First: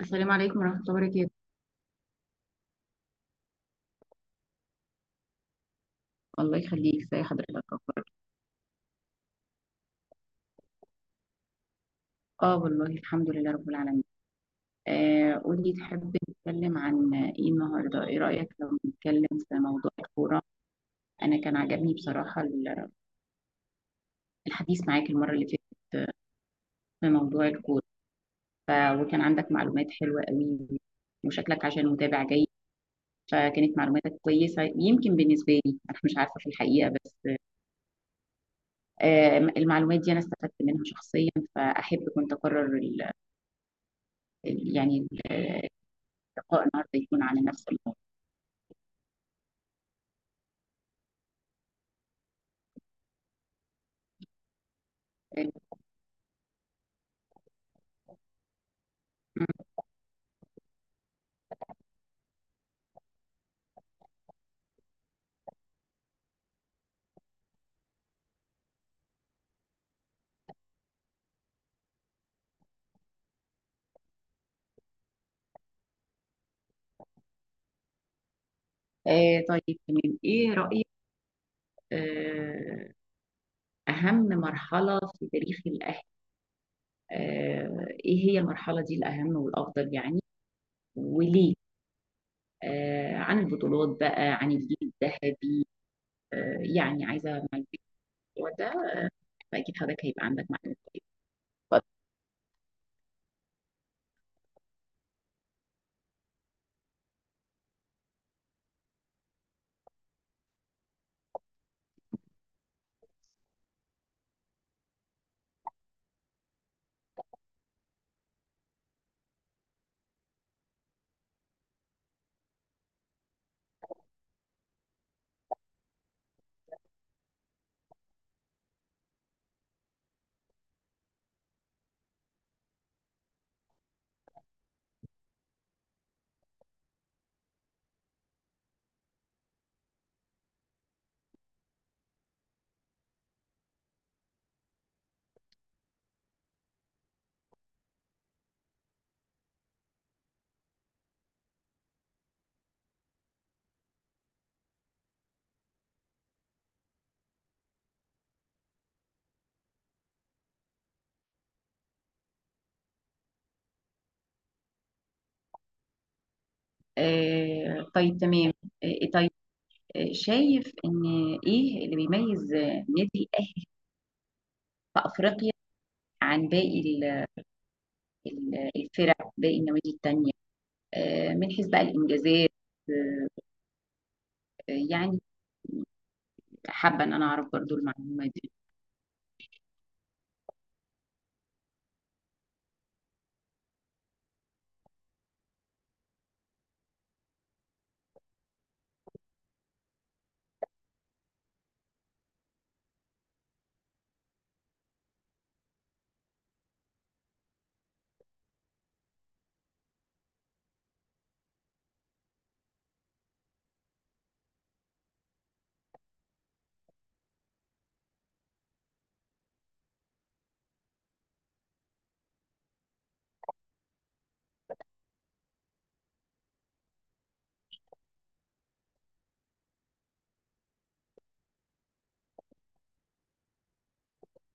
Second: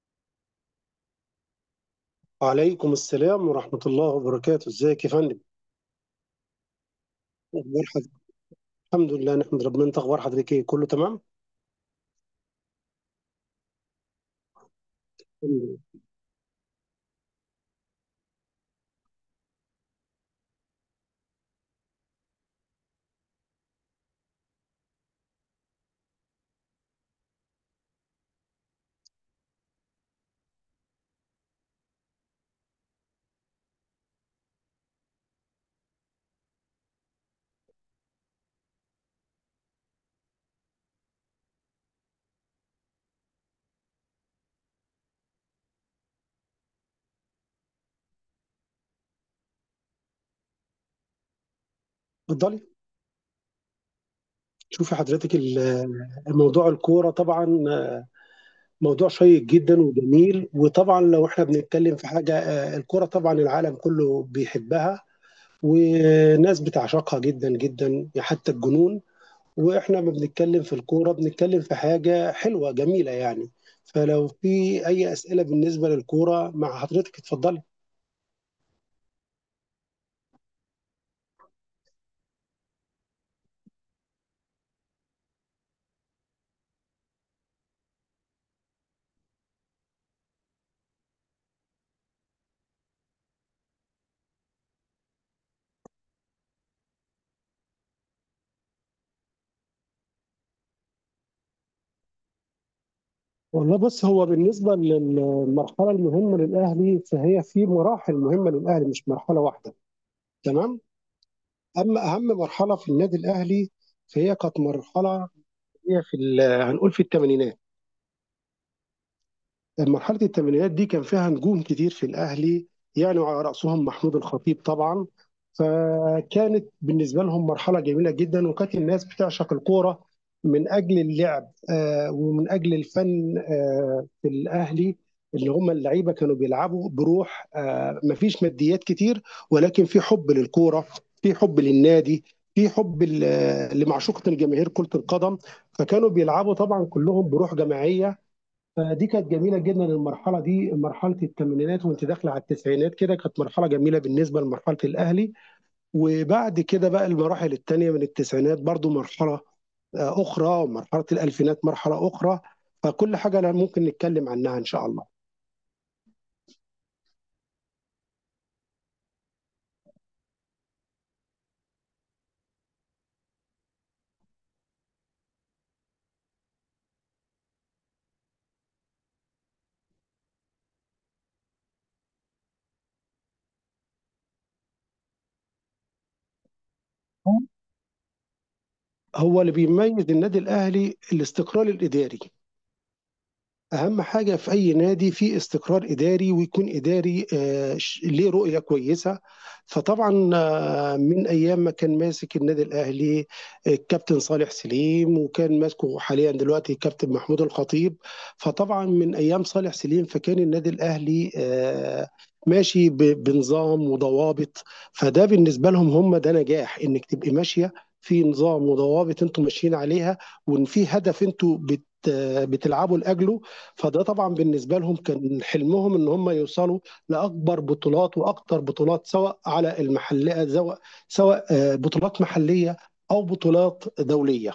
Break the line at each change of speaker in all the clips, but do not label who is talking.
السلام عليكم ورحمة الله وبركاته.
وعليكم السلام ورحمة الله وبركاته، ازيك يا فندم؟
الله يخليك، ازي حضرتك؟
اخبار
اخبارك؟
حضرتك. الحمد لله نحمد ربنا، انت اخبار حضرتك ايه، كله تمام؟
اه والله، الحمد لله رب العالمين.
الحمد
قولي،
لله.
تحب نتكلم عن ايه النهارده؟ ايه رأيك لو نتكلم في موضوع الكورة؟ انا كان عجبني بصراحة الحديث معاك المرة اللي فاتت في موضوع الكورة. وكان عندك معلومات حلوة قوي، وشكلك عشان متابع جيد، فكانت معلوماتك كويسة يمكن بالنسبة لي، انا مش عارفة في الحقيقة، بس المعلومات دي انا استفدت منها شخصيا، فاحب كنت اكرر يعني لقاء النهارده يكون عن نفس الموضوع.
اتفضلي. شوفي حضرتك موضوع الكورة طبعا موضوع شيق جدا وجميل، وطبعا لو احنا بنتكلم في حاجة الكورة طبعا العالم كله بيحبها، وناس بتعشقها جدا جدا حتى الجنون. واحنا ما بنتكلم في الكورة، بنتكلم في حاجة حلوة جميلة يعني. فلو في اي أسئلة بالنسبة للكورة مع حضرتك، اتفضلي.
طيب تمام، ايه رأيك؟ آه اهم مرحلة في تاريخ الاهل. ايه هي المرحلة دي الاهم والافضل يعني؟ وليه؟ عن البطولات بقى، عن الجيل الذهبي. يعني عايزة معلومات في الموضوع ده، فاكيد حضرتك هيبقى عندك معلومات كويسة. اتفضل.
والله بص، هو بالنسبة للمرحلة المهمة للأهلي، فهي في مراحل مهمة للأهلي، مش مرحلة واحدة. تمام. أما أهم مرحلة في النادي الأهلي فهي كانت مرحلة، هي في هنقول في الثمانينات. مرحلة الثمانينات دي كان فيها نجوم كتير في الأهلي يعني، وعلى رأسهم محمود الخطيب طبعا. فكانت بالنسبة لهم مرحلة جميلة جدا، وكانت الناس بتعشق الكورة من أجل اللعب ومن أجل الفن في الأهلي. اللي هم اللعيبة كانوا بيلعبوا بروح، مفيش ماديات كتير، ولكن في حب للكورة، في حب للنادي، في حب لمعشوقة الجماهير كرة القدم. فكانوا بيلعبوا طبعا كلهم بروح جماعية. فدي كانت جميله جدا المرحله دي، مرحله الثمانينات، وانت داخله على التسعينات كده، كانت مرحله جميله بالنسبه لمرحله الاهلي. وبعد كده بقى المراحل الثانيه من التسعينات برضو مرحله اخرى، ومرحله الالفينات مرحله اخرى. فكل حاجه لا ممكن نتكلم عنها ان شاء الله.
طيب تمام. طيب. شايف ان ايه اللي بيميز نادي الاهلي في افريقيا عن باقي الفرق، باقي النوادي التانية، من حيث بقى الإنجازات، آه، يعني حابة إن أنا أعرف برضو المعلومة دي.
هو اللي بيميز النادي الاهلي الاستقرار الاداري. اهم حاجه في اي نادي في استقرار اداري، ويكون اداري ليه رؤيه كويسه. فطبعا من ايام ما كان ماسك النادي الاهلي الكابتن صالح سليم، وكان ماسكه حاليا دلوقتي الكابتن محمود الخطيب. فطبعا من ايام صالح سليم فكان النادي الاهلي ماشي بنظام وضوابط. فده بالنسبه لهم هم ده نجاح، انك تبقي ماشيه في نظام وضوابط انتم ماشيين عليها، وان في هدف انتم بتلعبوا لاجله. فده طبعا بالنسبه لهم كان حلمهم ان هم يوصلوا لاكبر بطولات واكتر بطولات، سواء على المحليه، سواء بطولات محلية أو بطولات دولية.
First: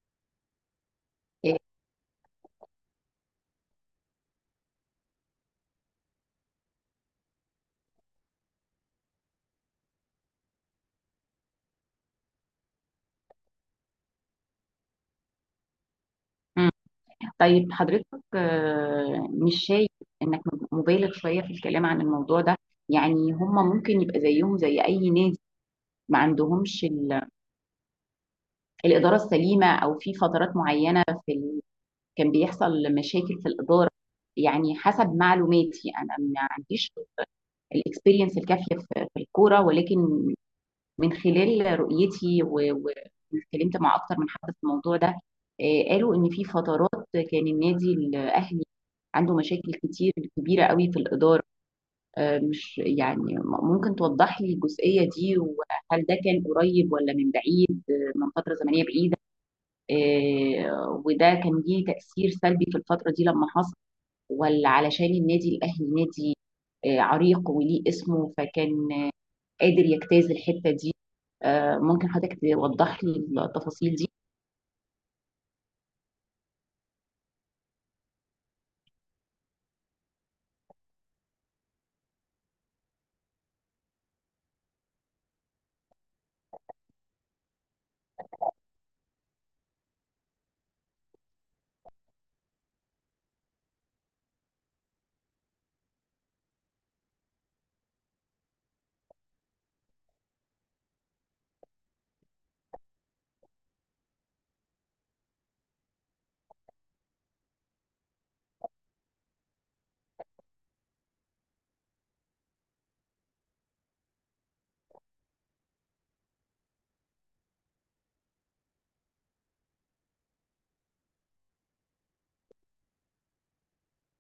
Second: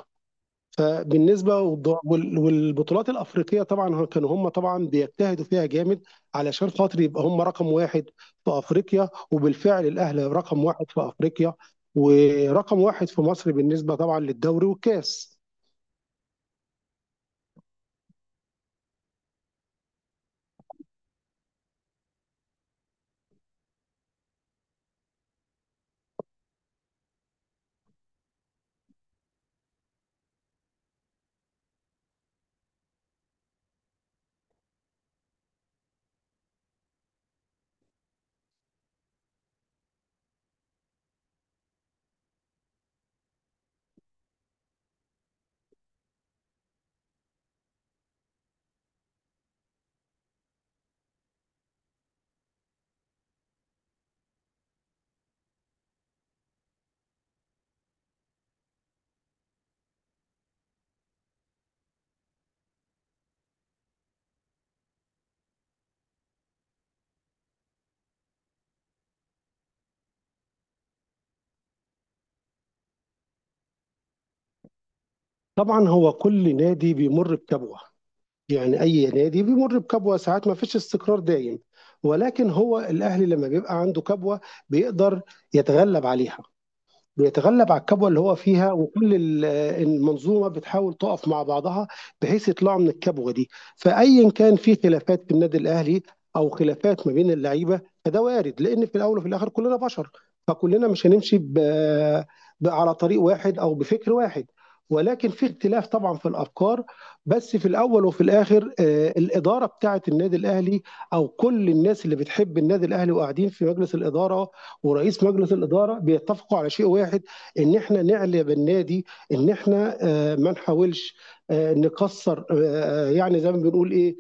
آه،
فبالنسبة والبطولات الأفريقية طبعا كانوا هم طبعا بيجتهدوا فيها جامد علشان خاطر يبقى هم رقم واحد في أفريقيا. وبالفعل الأهلي رقم واحد في أفريقيا، ورقم واحد في مصر بالنسبة طبعا للدوري والكاس.
مم. طيب حضرتك، مش شايف إنك مبالغ شوية في الكلام عن الموضوع ده؟ يعني هم ممكن يبقى زيهم زي أي نادي، ما عندهمش الإدارة السليمة، أو في فترات معينة كان بيحصل مشاكل في الإدارة. يعني حسب معلوماتي، أنا ما عنديش الاكسبيرينس الكافيه في الكوره، ولكن من خلال رؤيتي واتكلمت مع اكتر من حد في الموضوع ده. قالوا ان في فترات كان النادي الاهلي عنده مشاكل كتير كبيره قوي في الاداره. مش يعني ممكن توضح لي الجزئيه دي؟ وهل ده كان قريب ولا من بعيد؟ من فتره زمنيه بعيده؟ وده كان ليه تاثير سلبي في الفتره دي لما حصل؟ ولا علشان النادي الاهلي نادي عريق وليه اسمه، فكان قادر يجتاز الحته دي؟ ممكن حضرتك توضح لي التفاصيل دي؟
طبعا هو كل نادي بيمر بكبوة، يعني أي نادي بيمر بكبوة ساعات، ما فيش استقرار دايم. ولكن هو الأهلي لما بيبقى عنده كبوة بيقدر يتغلب عليها، بيتغلب على الكبوة اللي هو فيها، وكل المنظومة بتحاول تقف مع بعضها بحيث يطلعوا من الكبوة دي. فأيا كان في خلافات في النادي الأهلي أو خلافات ما بين اللعيبة، فده وارد، لأن في الأول وفي الآخر كلنا بشر. فكلنا مش هنمشي على طريق واحد أو بفكر واحد، ولكن في اختلاف طبعا في الافكار. بس في الاول وفي الاخر الاداره بتاعه النادي الاهلي، او كل الناس اللي بتحب النادي الاهلي وقاعدين في مجلس الاداره ورئيس مجلس الاداره، بيتفقوا على شيء واحد، ان احنا نعلي بالنادي، ان احنا ما نحاولش نكسر، يعني زي ما بنقول ايه،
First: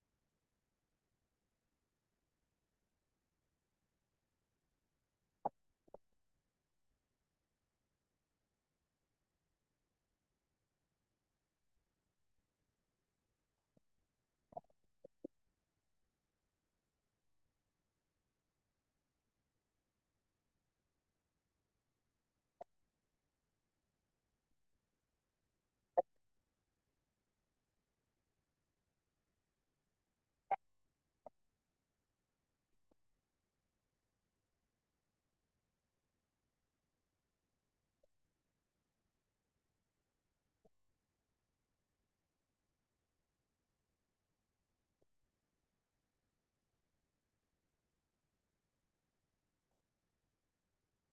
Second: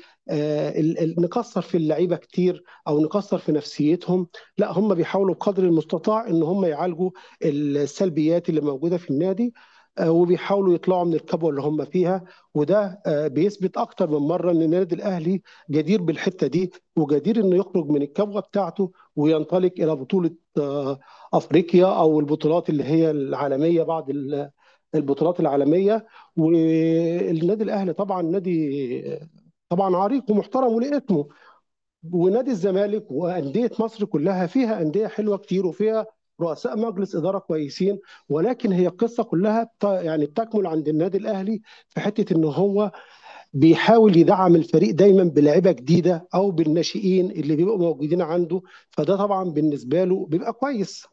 نكسر في اللعيبه كتير او نكسر في نفسيتهم. لا، هم بيحاولوا بقدر المستطاع ان هم يعالجوا السلبيات اللي موجوده في النادي، وبيحاولوا يطلعوا من الكبوه اللي هم فيها. وده بيثبت اكتر من مره ان النادي الاهلي جدير بالحته دي، وجدير انه يخرج من الكبوه بتاعته وينطلق الى بطوله آه، افريقيا او البطولات اللي هي العالميه، بعض البطولات العالميه. والنادي الاهلي طبعا نادي طبعا عريق ومحترم وليه اسمه، ونادي الزمالك وانديه مصر كلها، فيها انديه حلوه كتير وفيها رؤساء مجلس اداره كويسين. ولكن هي القصه كلها يعني بتكمل عند النادي الاهلي في حته ان هو بيحاول يدعم الفريق دايما بلاعيبه جديده او بالناشئين اللي بيبقوا موجودين عنده. فده طبعا بالنسبه له بيبقى كويس.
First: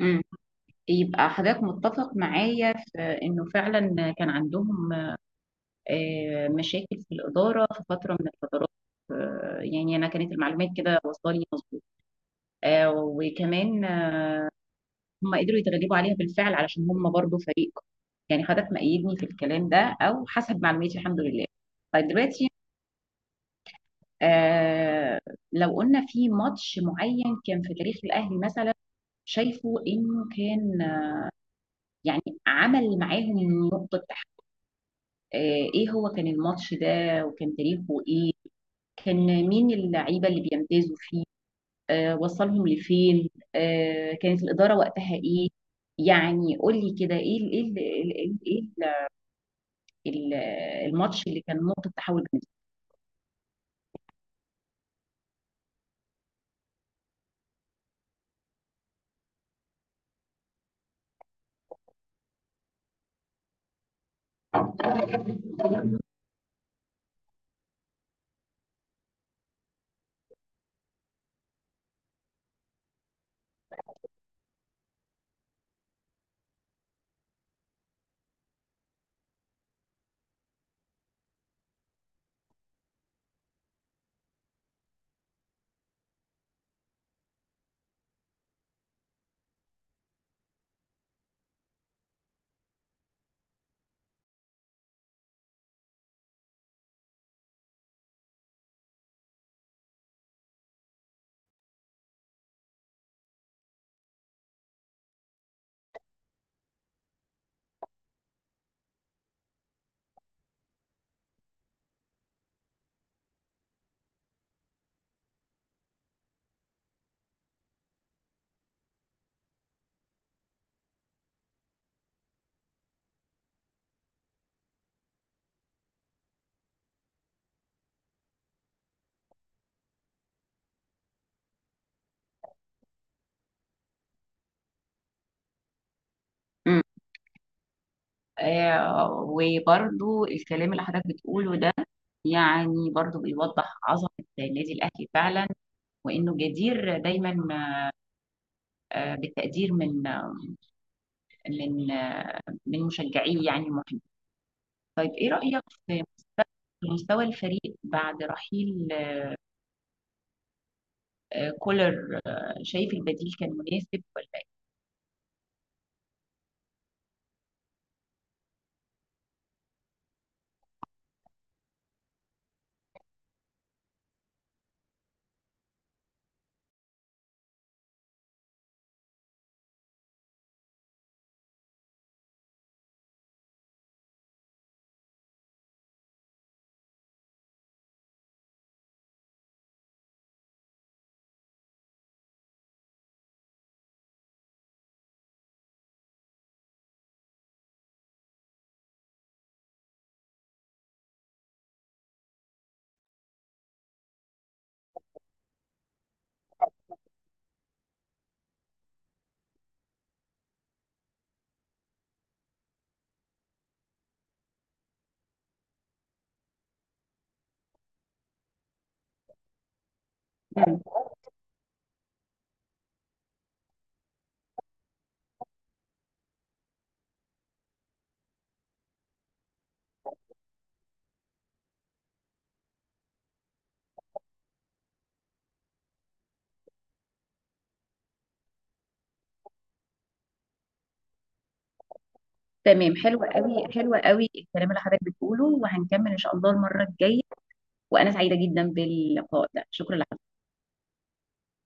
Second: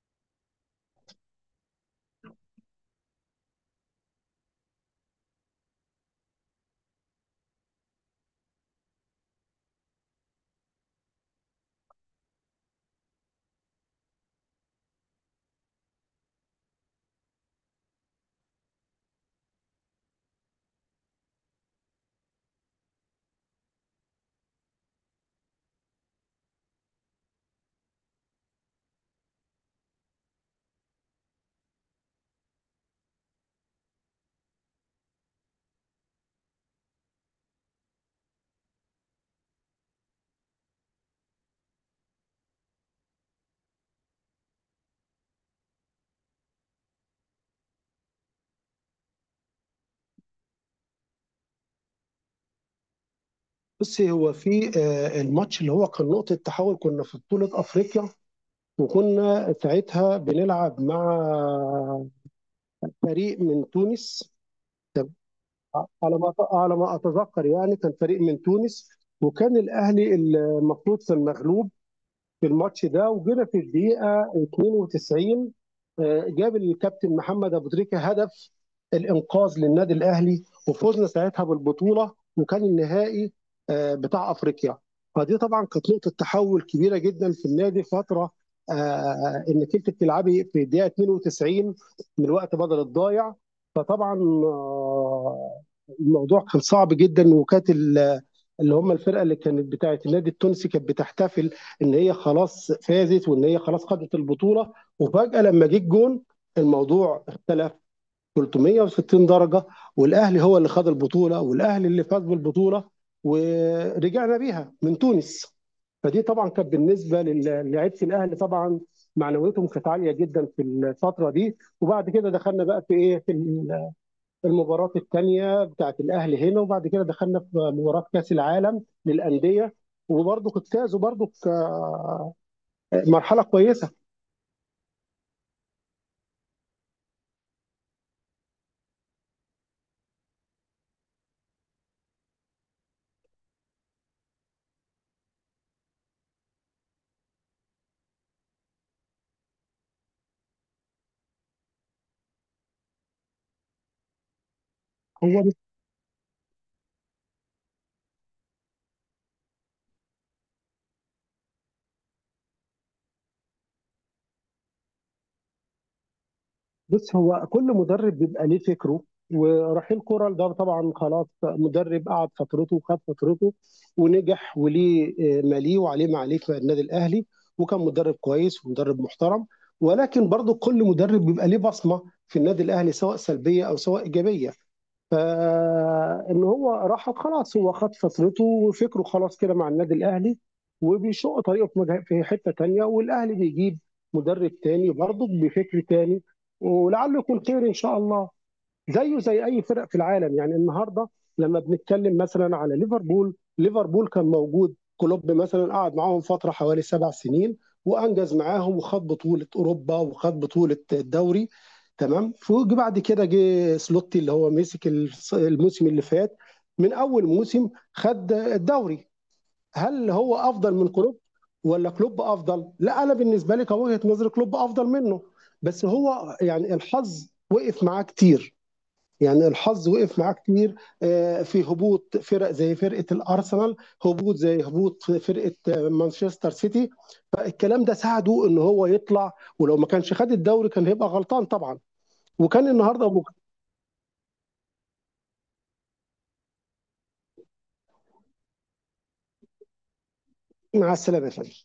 امم يبقى حضرتك متفق معايا في انه فعلا كان عندهم مشاكل في الاداره في فتره من الفترات. يعني انا كانت المعلومات كده واصله لي مظبوط. وكمان هم قدروا يتغلبوا عليها بالفعل، علشان هم برضو فريق. يعني حضرتك مأيدني في الكلام ده، او حسب معلوماتي، الحمد لله. طيب دلوقتي، آه لو قلنا في ماتش معين كان في تاريخ الاهلي، مثلا شايفه انه كان يعني عمل معاهم نقطة تحت. آه، ايه هو كان الماتش ده؟ وكان تاريخه ايه؟ كان مين اللعيبة اللي بيمتازوا فيه؟ وصلهم لفين؟ كانت الإدارة وقتها ايه؟ يعني قول لي كده، ايه ال- ايه ال- ايه ال- إيه ال- الماتش اللي كان نقطة تحول بالنسبة.
بصي، هو في الماتش اللي هو كان نقطة تحول، كنا في بطولة أفريقيا وكنا ساعتها بنلعب مع فريق من تونس، على ما أتذكر يعني، كان فريق من تونس، وكان الأهلي المفروض في المغلوب في الماتش ده. وجينا في الدقيقه 92 جاب الكابتن محمد ابو تريكه هدف الانقاذ للنادي الاهلي، وفوزنا ساعتها بالبطوله، وكان النهائي بتاع افريقيا. فدي طبعا كانت نقطه تحول كبيره جدا في النادي، فتره انك انت بتلعبي في الدقيقه 92 من وقت بدل الضايع. فطبعا آه، الموضوع كان صعب جدا، وكانت اللي هم الفرقه اللي كانت بتاعه النادي التونسي كانت بتحتفل ان هي خلاص فازت وان هي خلاص خدت البطوله. وفجاه لما جه الجون الموضوع اختلف 360 درجه، والاهلي هو اللي خد البطوله والاهلي اللي فاز بالبطوله، ورجعنا بيها من تونس. فدي طبعا كانت بالنسبه للاعيبه الاهلي طبعا معنويتهم كانت عاليه جدا في الفتره دي. وبعد كده دخلنا بقى في ايه، في المباراه الثانيه بتاعت الاهلي هنا، وبعد كده دخلنا في مباراه كاس العالم للانديه، وبرضه فازوا برضه مرحله كويسه.
مم. وبرضو الكلام اللي حضرتك بتقوله ده يعني برضو بيوضح عظمة النادي الأهلي فعلا، وإنه جدير دايما بالتقدير من من مشجعيه، يعني المحيط. طيب ايه
هو
رأيك في مستوى في مستوى الفريق بعد رحيل كولر؟ شايف البديل كان مناسب ولا؟
بص، هو كل مدرب بيبقى ليه فكره. ورحيل كورال ده طبعا خلاص، مدرب قعد فترته وخد فترته ونجح، وليه ماليه وعليه ما عليه في النادي الاهلي، وكان مدرب كويس ومدرب محترم. ولكن برضه كل مدرب بيبقى ليه بصمه في النادي الاهلي، سواء سلبيه او سواء ايجابيه. ان هو راح خلاص، هو خد فترته وفكره خلاص كده مع النادي الاهلي، وبيشق طريقه في في حته تانيه، والاهلي بيجيب مدرب تاني برضه بفكر تاني، ولعله يكون خير ان شاء الله. زيه زي اي فرق في العالم. يعني النهارده لما بنتكلم مثلا على ليفربول، ليفربول كان موجود كلوب مثلا قعد معاهم فتره حوالي 7 سنين وانجز معاهم وخد بطوله اوروبا وخد بطوله الدوري. تمام، فوجي بعد كده جه سلوتي اللي هو مسك الموسم اللي فات، من اول موسم خد الدوري. هل هو
إيه؟ مم.
افضل من كلوب ولا كلوب افضل؟ لا، انا بالنسبه لي كوجهه نظري كلوب افضل منه. بس هو يعني الحظ وقف معاه كتير، يعني الحظ وقف معاه كتير. في هبوط فرق زي فرقه الارسنال، هبوط زي هبوط فرقه مانشستر سيتي. فالكلام ده ساعده ان هو يطلع، ولو ما كانش خد الدوري كان هيبقى غلطان طبعا. وكان
تمام،
النهارده.
حلو قوي، حلو قوي الكلام اللي حضرتك بتقوله، وهنكمل ان شاء الله المره الجايه. وانا سعيده جدا باللقاء ده. شكرا.
مع السلامه يا فندم.